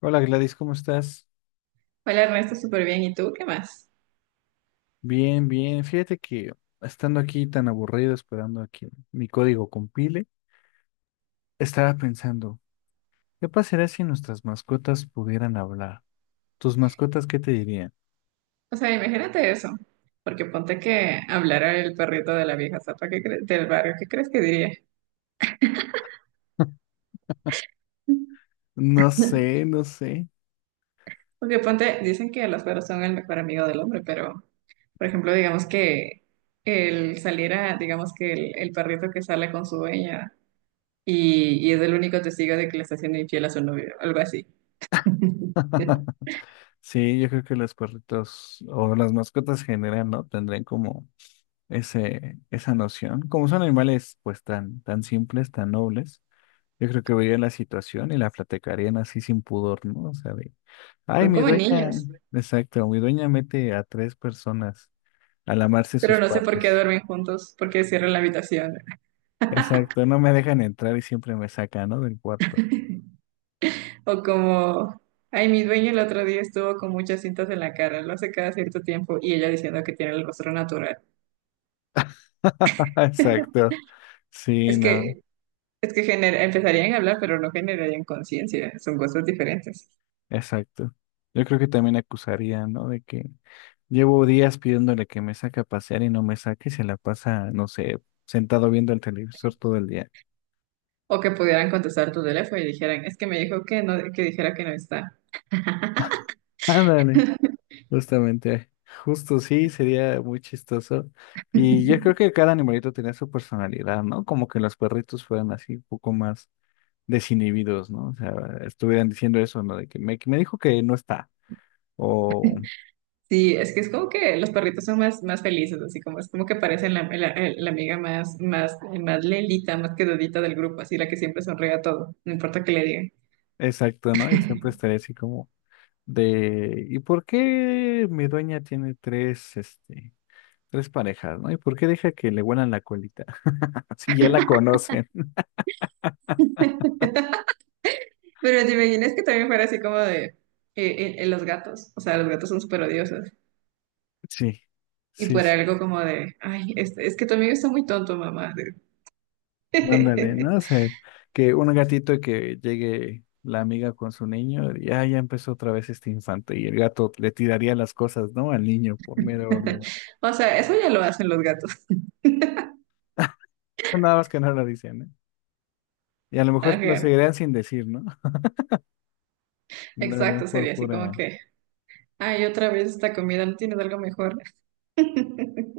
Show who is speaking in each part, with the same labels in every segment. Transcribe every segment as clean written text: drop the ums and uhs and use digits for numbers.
Speaker 1: Hola Gladys, ¿cómo estás?
Speaker 2: Hola Ernesto, súper bien. ¿Y tú qué más?
Speaker 1: Bien, bien. Fíjate que estando aquí tan aburrido, esperando a que mi código compile, estaba pensando, ¿qué pasaría si nuestras mascotas pudieran hablar? ¿Tus mascotas qué te dirían?
Speaker 2: O sea, imagínate eso. Porque ponte que hablara el perrito de la vieja zapa del barrio, ¿qué crees que diría?
Speaker 1: No sé, no sé.
Speaker 2: Porque ponte, dicen que los perros son el mejor amigo del hombre, pero, por ejemplo, digamos que él saliera, digamos que el perrito que sale con su dueña y es el único testigo de que le está haciendo infiel a su novio, algo así.
Speaker 1: Sí, yo creo que los perritos o las mascotas en general, ¿no? Tendrían como esa noción. Como son animales pues tan, tan simples, tan nobles. Yo creo que verían la situación y la platicarían así sin pudor, ¿no? O sea, ay,
Speaker 2: Son
Speaker 1: mi
Speaker 2: como
Speaker 1: dueña,
Speaker 2: niños,
Speaker 1: exacto, mi dueña mete a tres personas a lamarse
Speaker 2: pero
Speaker 1: sus
Speaker 2: no sé por qué
Speaker 1: partes.
Speaker 2: duermen juntos, porque cierran la habitación.
Speaker 1: Exacto, no me dejan entrar y siempre me sacan, ¿no? Del cuarto.
Speaker 2: O como, ay, mi dueño el otro día estuvo con muchas cintas en la cara, lo hace cada cierto tiempo, y ella diciendo que tiene el rostro natural.
Speaker 1: Exacto, sí,
Speaker 2: Es
Speaker 1: no,
Speaker 2: que, empezarían a hablar, pero no generarían conciencia, son cosas diferentes.
Speaker 1: exacto. Yo creo que también acusarían, ¿no? De que llevo días pidiéndole que me saque a pasear y no me saque y se la pasa, no sé, sentado viendo el televisor todo el día.
Speaker 2: O que pudieran contestar tu teléfono y dijeran, es que me dijo que no, que dijera que no está.
Speaker 1: Ándale. Justamente, justo sí, sería muy chistoso. Y yo creo que cada animalito tenía su personalidad, ¿no? Como que los perritos fueran así un poco más desinhibidos, ¿no? O sea, estuvieran diciendo eso, ¿no? De que me dijo que no está. O
Speaker 2: Sí, es que es como que los perritos son más, más felices, así como es como que parecen la amiga más, más, más lelita, más quedadita del grupo, así la que siempre sonríe a todo, no importa qué le digan.
Speaker 1: exacto, ¿no? Y siempre estaría así como de, ¿y por qué mi dueña tiene tres parejas, ¿no? ¿Y por qué deja que le huelan la colita? Así ya la conocen.
Speaker 2: Pero te imaginas que también fuera así como de los gatos. O sea, los gatos son súper odiosos.
Speaker 1: Sí,
Speaker 2: Y
Speaker 1: sí, sí.
Speaker 2: fuera algo como de, ay, es que tu amigo está muy tonto, mamá.
Speaker 1: Ándale, ¿no? O sea, que un gatito que llegue la amiga con su niño, y ah, ya empezó otra vez este infante, y el gato le tiraría las cosas, ¿no? Al niño por mero odio.
Speaker 2: O sea, eso ya lo hacen los gatos.
Speaker 1: Nada más que no lo dicen, ¿eh? Y a lo mejor lo
Speaker 2: Ajá.
Speaker 1: seguirían sin decir, ¿no? Lo harían
Speaker 2: Exacto,
Speaker 1: por
Speaker 2: sería así como
Speaker 1: pura
Speaker 2: que, ay, otra vez esta comida, ¿no tienes algo mejor?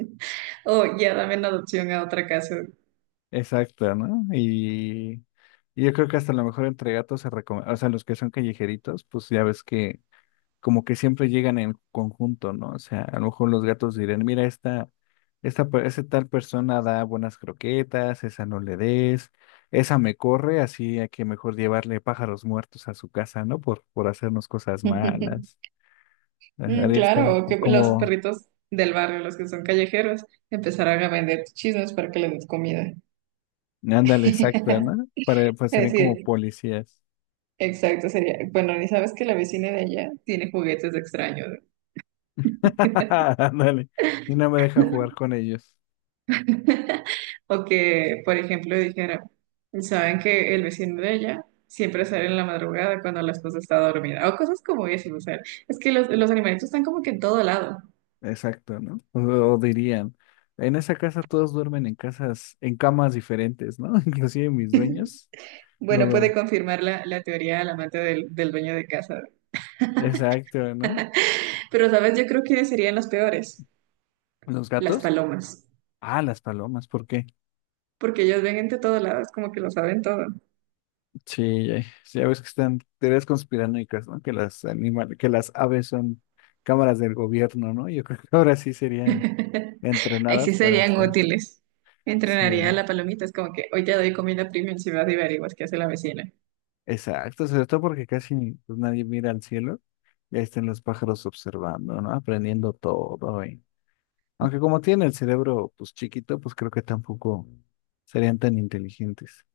Speaker 2: O ya dame en adopción a otra casa.
Speaker 1: exacta, ¿no? Y yo creo que hasta a lo mejor entre gatos se recomienda, o sea, los que son callejeritos, pues ya ves que como que siempre llegan en conjunto, ¿no? O sea, a lo mejor los gatos dirán, mira, esta, esa tal persona da buenas croquetas, esa no le des, esa me corre, así hay que mejor llevarle pájaros muertos a su casa, ¿no? Por hacernos cosas malas. Ajá,
Speaker 2: Mm,
Speaker 1: ahí está,
Speaker 2: claro, o
Speaker 1: o
Speaker 2: que los
Speaker 1: como,
Speaker 2: perritos del barrio, los que son callejeros, empezarán a vender chismes para que les des comida.
Speaker 1: ándale, exacta, ¿no? Para, pues
Speaker 2: Es
Speaker 1: serían como
Speaker 2: decir,
Speaker 1: policías.
Speaker 2: exacto, sería, bueno, ni sabes que la vecina de allá tiene juguetes extraños.
Speaker 1: Ándale, y no me deja jugar con ellos.
Speaker 2: O que, por ejemplo, dijera, saben que el vecino de ella siempre sale en la madrugada cuando la esposa está dormida, o cosas como eso, o sea, es que los animalitos están como que en todo lado.
Speaker 1: Exacto, ¿no? O dirían, en esa casa todos duermen en casas, en camas diferentes, ¿no? Inclusive mis dueños no
Speaker 2: Bueno, puede
Speaker 1: duermen.
Speaker 2: confirmar la teoría del amante del dueño de casa.
Speaker 1: Exacto, ¿no?
Speaker 2: Pero, ¿sabes? Yo creo que serían los peores,
Speaker 1: ¿Los
Speaker 2: las
Speaker 1: gatos?
Speaker 2: palomas,
Speaker 1: Ah, las palomas, ¿por qué?
Speaker 2: porque ellos ven entre todos lados, como que lo saben todo.
Speaker 1: Sí, ya, sí, ya ves que están teorías conspiranoicas, ¿no? Que las animales, que las aves son cámaras del gobierno, ¿no? Yo creo que ahora sí serían
Speaker 2: Ahí sí
Speaker 1: entrenadas para
Speaker 2: serían
Speaker 1: estar.
Speaker 2: útiles. Entrenaría a
Speaker 1: Sí,
Speaker 2: la palomita, es como que hoy te doy comida premium si vas y averiguas qué hace la vecina.
Speaker 1: exacto, sobre todo porque casi pues, nadie mira al cielo. Ya están los pájaros observando, ¿no? Aprendiendo todo. Aunque como tiene el cerebro pues chiquito, pues creo que tampoco serían tan inteligentes.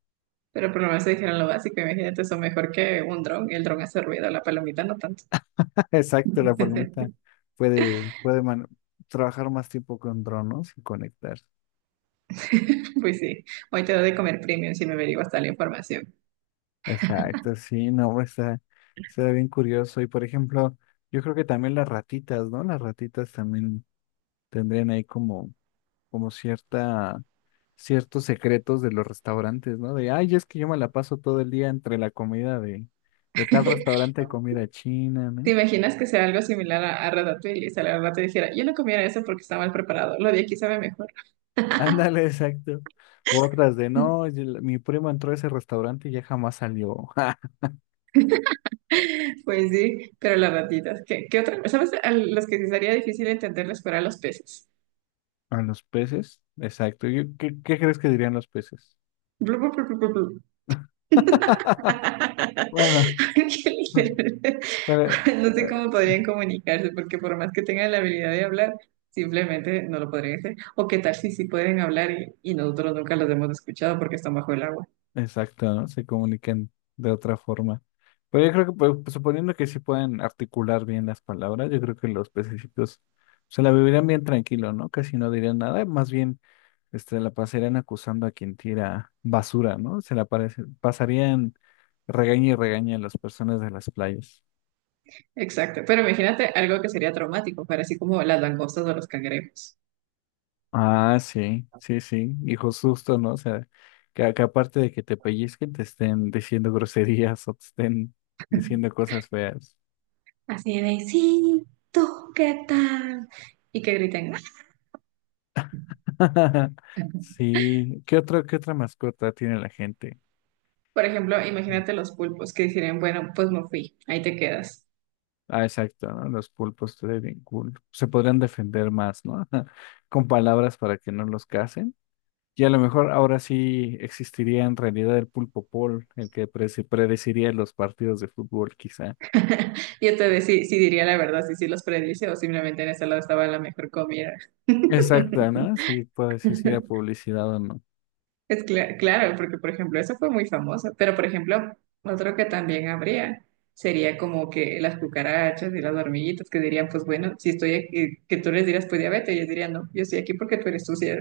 Speaker 2: Pero por lo menos se dijeron lo básico, imagínate, eso mejor que un dron, el dron hace ruido, la palomita no tanto.
Speaker 1: Exacto, la palomita puede, puede man- trabajar más tiempo con drones y conectarse.
Speaker 2: Pues sí, hoy te doy de comer premium si me averiguas tal información.
Speaker 1: Exacto, sí, no, pues, está bien curioso. Y por ejemplo, yo creo que también las ratitas, ¿no? Las ratitas también tendrían ahí como, como ciertos secretos de los restaurantes, ¿no? De, ay, es que yo me la paso todo el día entre la comida de tal restaurante de comida china,
Speaker 2: ¿Te
Speaker 1: no.
Speaker 2: imaginas que sea algo similar a Ratatouille? Y sale la rata y dijera, yo no comiera eso porque está mal preparado, lo de aquí sabe mejor.
Speaker 1: Ándale, exacto. U otras de no, mi primo entró a ese restaurante y ya jamás salió.
Speaker 2: Pues sí, pero las ratitas, ¿qué, qué otra? ¿Sabes? A los que sí sería difícil entenderles fuera a los peces.
Speaker 1: A los peces, exacto. ¿Qué crees que dirían los peces?
Speaker 2: Blu, blu, blu, blu, blu, blu. Ángel,
Speaker 1: Bueno, bueno.
Speaker 2: no sé cómo podrían comunicarse, porque por más que tengan la habilidad de hablar, simplemente no lo podrían hacer. O qué tal si sí pueden hablar y nosotros nunca los hemos escuchado porque están bajo el agua.
Speaker 1: Exacto, ¿no? Se comunican de otra forma. Pero yo creo que, pues, suponiendo que sí pueden articular bien las palabras, yo creo que los pececitos se la vivirían bien tranquilo, ¿no? Casi no dirían nada, más bien la pasarían acusando a quien tira basura, ¿no? Pasarían regaña y regaña a las personas de las playas.
Speaker 2: Exacto. Pero imagínate algo que sería traumático, para así como las langostas o los cangrejos.
Speaker 1: Ah, sí, sí, sí, hijo susto, ¿no? O sea, que aparte de que te pellizquen, te estén diciendo groserías o te estén diciendo cosas feas.
Speaker 2: Así de, sí, tú, ¿qué tal? Y que griten. "Ah".
Speaker 1: Sí, ¿qué otra mascota tiene la gente?
Speaker 2: Por ejemplo, imagínate los pulpos que dirían, bueno, pues no fui, ahí te quedas.
Speaker 1: Ah, exacto, ¿no? Los pulpos estaría bien cool. Se podrían defender más, ¿no? Con palabras para que no los casen. Y a lo mejor ahora sí existiría en realidad el pulpo Paul, el que predeciría los partidos de fútbol, quizá.
Speaker 2: Yo te decía, sí, sí diría la verdad, si sí los predice o simplemente en ese lado estaba la mejor comida.
Speaker 1: Exacto, ¿no? Sí, puedo decir si era publicidad o no.
Speaker 2: Claro, porque por ejemplo, eso fue muy famoso, pero por ejemplo, otro que también habría sería como que las cucarachas y las hormiguitas que dirían, pues bueno, si estoy aquí, que tú les dirás, pues diabetes, ellos dirían, no, yo estoy aquí porque tú eres sucia.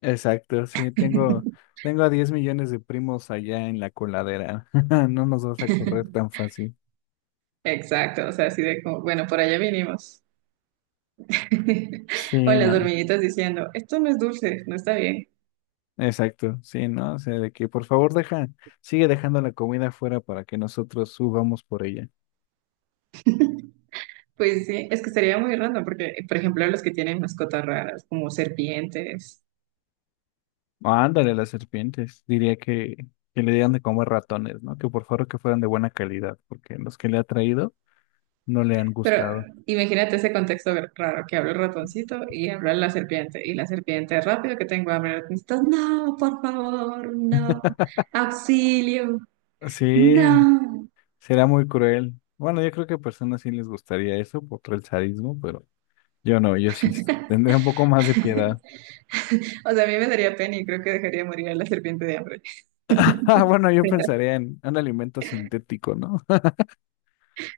Speaker 1: Exacto, sí, tengo, tengo a 10 millones de primos allá en la coladera. No nos vas a correr tan fácil.
Speaker 2: Exacto, o sea, así de como, bueno, por allá vinimos. O
Speaker 1: Sí,
Speaker 2: las
Speaker 1: no.
Speaker 2: hormiguitas diciendo, esto no es dulce, no está bien.
Speaker 1: Exacto, sí, ¿no? O sea, de que por favor deja, sigue dejando la comida afuera para que nosotros subamos por ella.
Speaker 2: Pues sí, es que sería muy random porque, por ejemplo, los que tienen mascotas raras, como serpientes,
Speaker 1: Ándale, las serpientes. Diría que le digan de comer ratones, ¿no? Que por favor que fueran de buena calidad, porque los que le ha traído no le han
Speaker 2: pero
Speaker 1: gustado.
Speaker 2: imagínate ese contexto raro que habla el ratoncito y habla la serpiente, y la serpiente, rápido que tengo hambre, el ratoncito, no, por favor, no, avión,
Speaker 1: Sí,
Speaker 2: no.
Speaker 1: será muy cruel. Bueno, yo creo que a personas sí les gustaría eso por el sadismo, pero yo no, yo sí tendría un poco más de piedad.
Speaker 2: O sea, a mí me daría pena y creo que dejaría morir a la serpiente de hambre.
Speaker 1: Ah, bueno, yo pensaría en un alimento sintético, ¿no?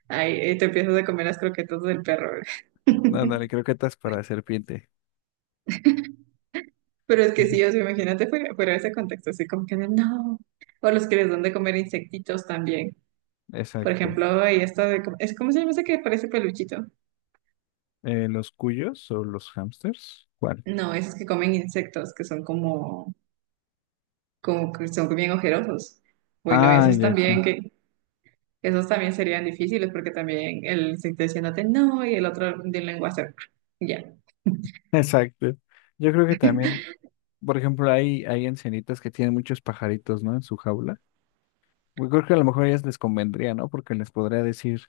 Speaker 2: Ay, te empiezas a comer las croquetas del perro.
Speaker 1: Ándale, creo que estás para serpiente.
Speaker 2: Pero es que sí, o sea, imagínate fuera de ese contexto, así como que no. O los que les dan de comer insectitos también. Por
Speaker 1: Exacto.
Speaker 2: ejemplo, ahí está de, es ¿cómo se llama ese que parece peluchito?
Speaker 1: ¿Los cuyos o los hamsters? ¿Cuál?
Speaker 2: No, esos que comen insectos, que son como, como que son bien ojerosos. Bueno,
Speaker 1: Ah,
Speaker 2: esos
Speaker 1: ya
Speaker 2: también.
Speaker 1: sé.
Speaker 2: Ah, que, esos también serían difíciles porque también el insecto diciéndote no y el otro de lengua hacer ya.
Speaker 1: Exacto. Yo creo que también, por ejemplo, hay ancianitas que tienen muchos pajaritos, ¿no? En su jaula. Yo creo que a lo mejor a ellas les convendría, ¿no? Porque les podría decir,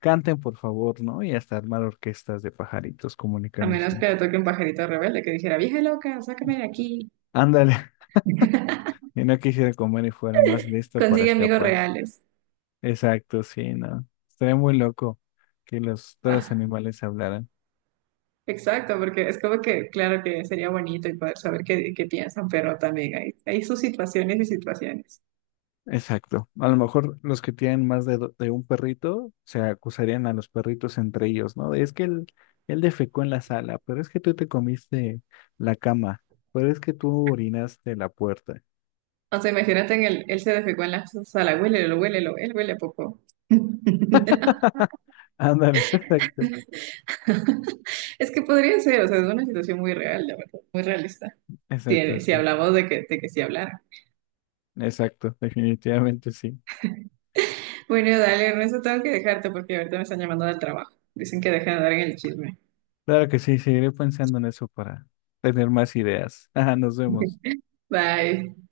Speaker 1: canten por favor, ¿no? Y hasta armar orquestas de pajaritos
Speaker 2: A menos
Speaker 1: comunicándose.
Speaker 2: que le toque un pajarito rebelde que dijera, vieja loca, sácame de aquí,
Speaker 1: Ándale, y no quisiera comer y fuera más listo para
Speaker 2: consigue amigos
Speaker 1: escapar.
Speaker 2: reales.
Speaker 1: Exacto, sí, ¿no? Estaría muy loco que los, todos los
Speaker 2: Ah.
Speaker 1: animales hablaran.
Speaker 2: Exacto, porque es como que, claro que sería bonito y poder saber qué, qué piensan, pero también hay sus situaciones y situaciones.
Speaker 1: Exacto. A lo mejor los que tienen más de un perrito se acusarían a los perritos entre ellos, ¿no? De, es que él defecó en la sala, pero es que tú te comiste la cama, pero es que tú orinaste la puerta.
Speaker 2: O sea, imagínate en el, él se defecó en la sala, huélelo, huélelo, él huele poco.
Speaker 1: Ándale, exacto,
Speaker 2: Es que podría ser, o sea, es una situación muy real, la verdad, muy realista.
Speaker 1: exacto,
Speaker 2: Si, si
Speaker 1: sí.
Speaker 2: hablamos de que sí hablara.
Speaker 1: Exacto, definitivamente sí.
Speaker 2: Bueno, dale, Ernesto, tengo que dejarte porque ahorita me están llamando del trabajo. Dicen que dejen de dar en el chisme.
Speaker 1: Claro que sí, seguiré pensando en eso para tener más ideas. Ajá, nos vemos.
Speaker 2: Bye.